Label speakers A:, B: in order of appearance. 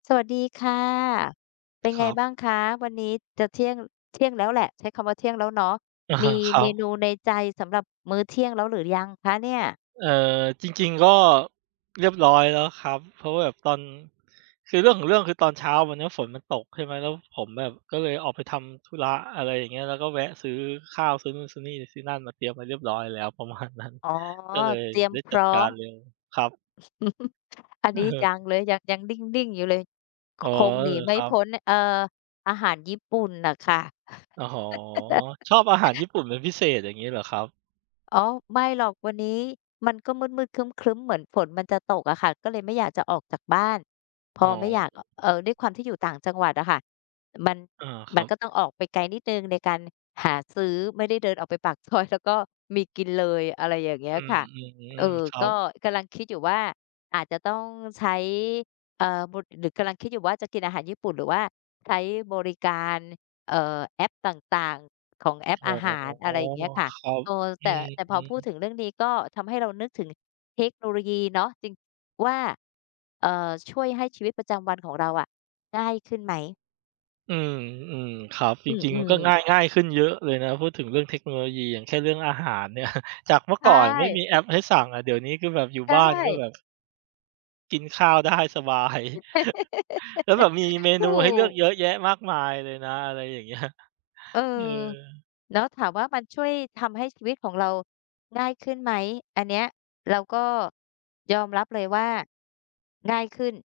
A: สวัสดีค่ะ เป็น
B: ค
A: ไ
B: ร
A: ง
B: ับ
A: บ้างคะ? วันนี้จะเที่ยง เที่ยงแล้วแหละ ใช้คำว่าเที่ยงแล้วเนาะ
B: อะ
A: ม
B: ฮ
A: ี
B: ะ ครั
A: เมน
B: บ
A: ูในใจสำหรับมื้อเที่ยงแล้วหรือยังคะเนี่ย?
B: เอ่อ จริง ๆ ก็เรียบร้อยแล้วครับ เพราะว่าแบบตอน คือเรื่องของเรื่อง คือตอนเช้าวันนี้ฝนมันตกใช่ไหม แล้วผมแบบก็เลยออกไปทำธุระ อะไรอย่างเงี้ย แล้วก็แวะซื้อข้าว ซื้อนู่นซื้อนี่ซื้อนั่นมาเตรียมไว้เรียบร้อยแล้ว ประมาณนั้น
A: อ๋อ
B: ก็เลย
A: เตรียม
B: ได้
A: พ
B: จั
A: ร
B: ด
A: ้อ
B: การ
A: ม
B: เลยครับ
A: อันนี้ยัง
B: เออ
A: เลย ยัง ยังนิ่ง ๆ อยู่เลย ค
B: อ๋อ
A: คง
B: เอ
A: หนี
B: อ
A: ไม
B: ค
A: ่
B: รั
A: พ
B: บ
A: ้น เอ่อ อาหารญี่ปุ่นน่ะค่ะ
B: อ๋อ ชอบอาหารญี่ปุ่นเป็นพิเศษ อย่างงี้เหรอครับ?
A: อ๋อ ไม่หรอก วันนี้มันก็มืด ๆ ครึ้ม ๆ เหมือนฝนมันจะตกอะค่ะ ก็เลยไม่อยากจะออกจากบ้าน พ
B: อ๋
A: อไม่อย
B: อ
A: าก อ เอ่อ ด้วยความที่อยู่ต่างจังหวัดอะค่ะ มัน
B: อา ค
A: ม
B: รั
A: ัน
B: บ
A: ก็ต้องออกไปไกลนิดหนึ่งในการหาซื้อ ไม่ได้ได้เดินออกไปปาก ซอย แล้วก็มีกินเลย อะไรอย่างเงี้
B: อ
A: ย
B: ื
A: ค
B: ม
A: ่ะ
B: อื
A: เอ่
B: อ
A: อ
B: ครั
A: ก
B: บ
A: ็กำลังคิดอยู่ว่า อาจจะต้องใช้ เอ่อ บ หรือกำลังคิดอยู่ว่าจะกินอาหารญี่ปุ่น หรือว่าใช้บริการ เอ่อ แอปต่าง ๆ ของแอป
B: อ
A: อ
B: ๋อ
A: าหาร อะไรเงี้ยค่ะ
B: ครับ
A: เออ
B: อ
A: แ
B: ื
A: ต่
B: อ
A: แต่
B: ฮ
A: พ
B: ึ
A: อพูดถึงเรื่องนี้ ก็ทำให้เรานึกถึงเทคโนโลยีเนาะ จริง ว่า เอ่อ ช่วยให้ชีวิตประจำวันของเราอะ ง่ายขึ้นไหม?
B: อืม ๆ ครับ จ
A: อื
B: ริง ๆ ก
A: ม
B: ็ง่
A: ๆ
B: าย ง่ายขึ้นเยอะเลยนะ พูดถึงเรื่องเทคโนโลยี อย่างเช่น เรื่องอาหารเนี่ย จากเมื่อ
A: ใช
B: ก่อนไม่ม
A: ่
B: ีแอปให้สั่งอะ เดี๋ยวนี้คือแบบอยู่
A: ใช่
B: บ้านก็แบบ กินข้าว ได้สบาย แล้วแบบมีเม
A: ถ
B: นู
A: ู
B: ให้เลือก
A: ก
B: เยอะแยะมากมายเลยนะ อะไรอย่าง เงี้ย
A: เออ
B: เออ
A: เนาะ ถามว่ามันช่วยทำให้ชีวิตของเราง่ายขึ้นไหม อันเนี้ยเราก็ยอมรับเลยว่าง่ายขึ้น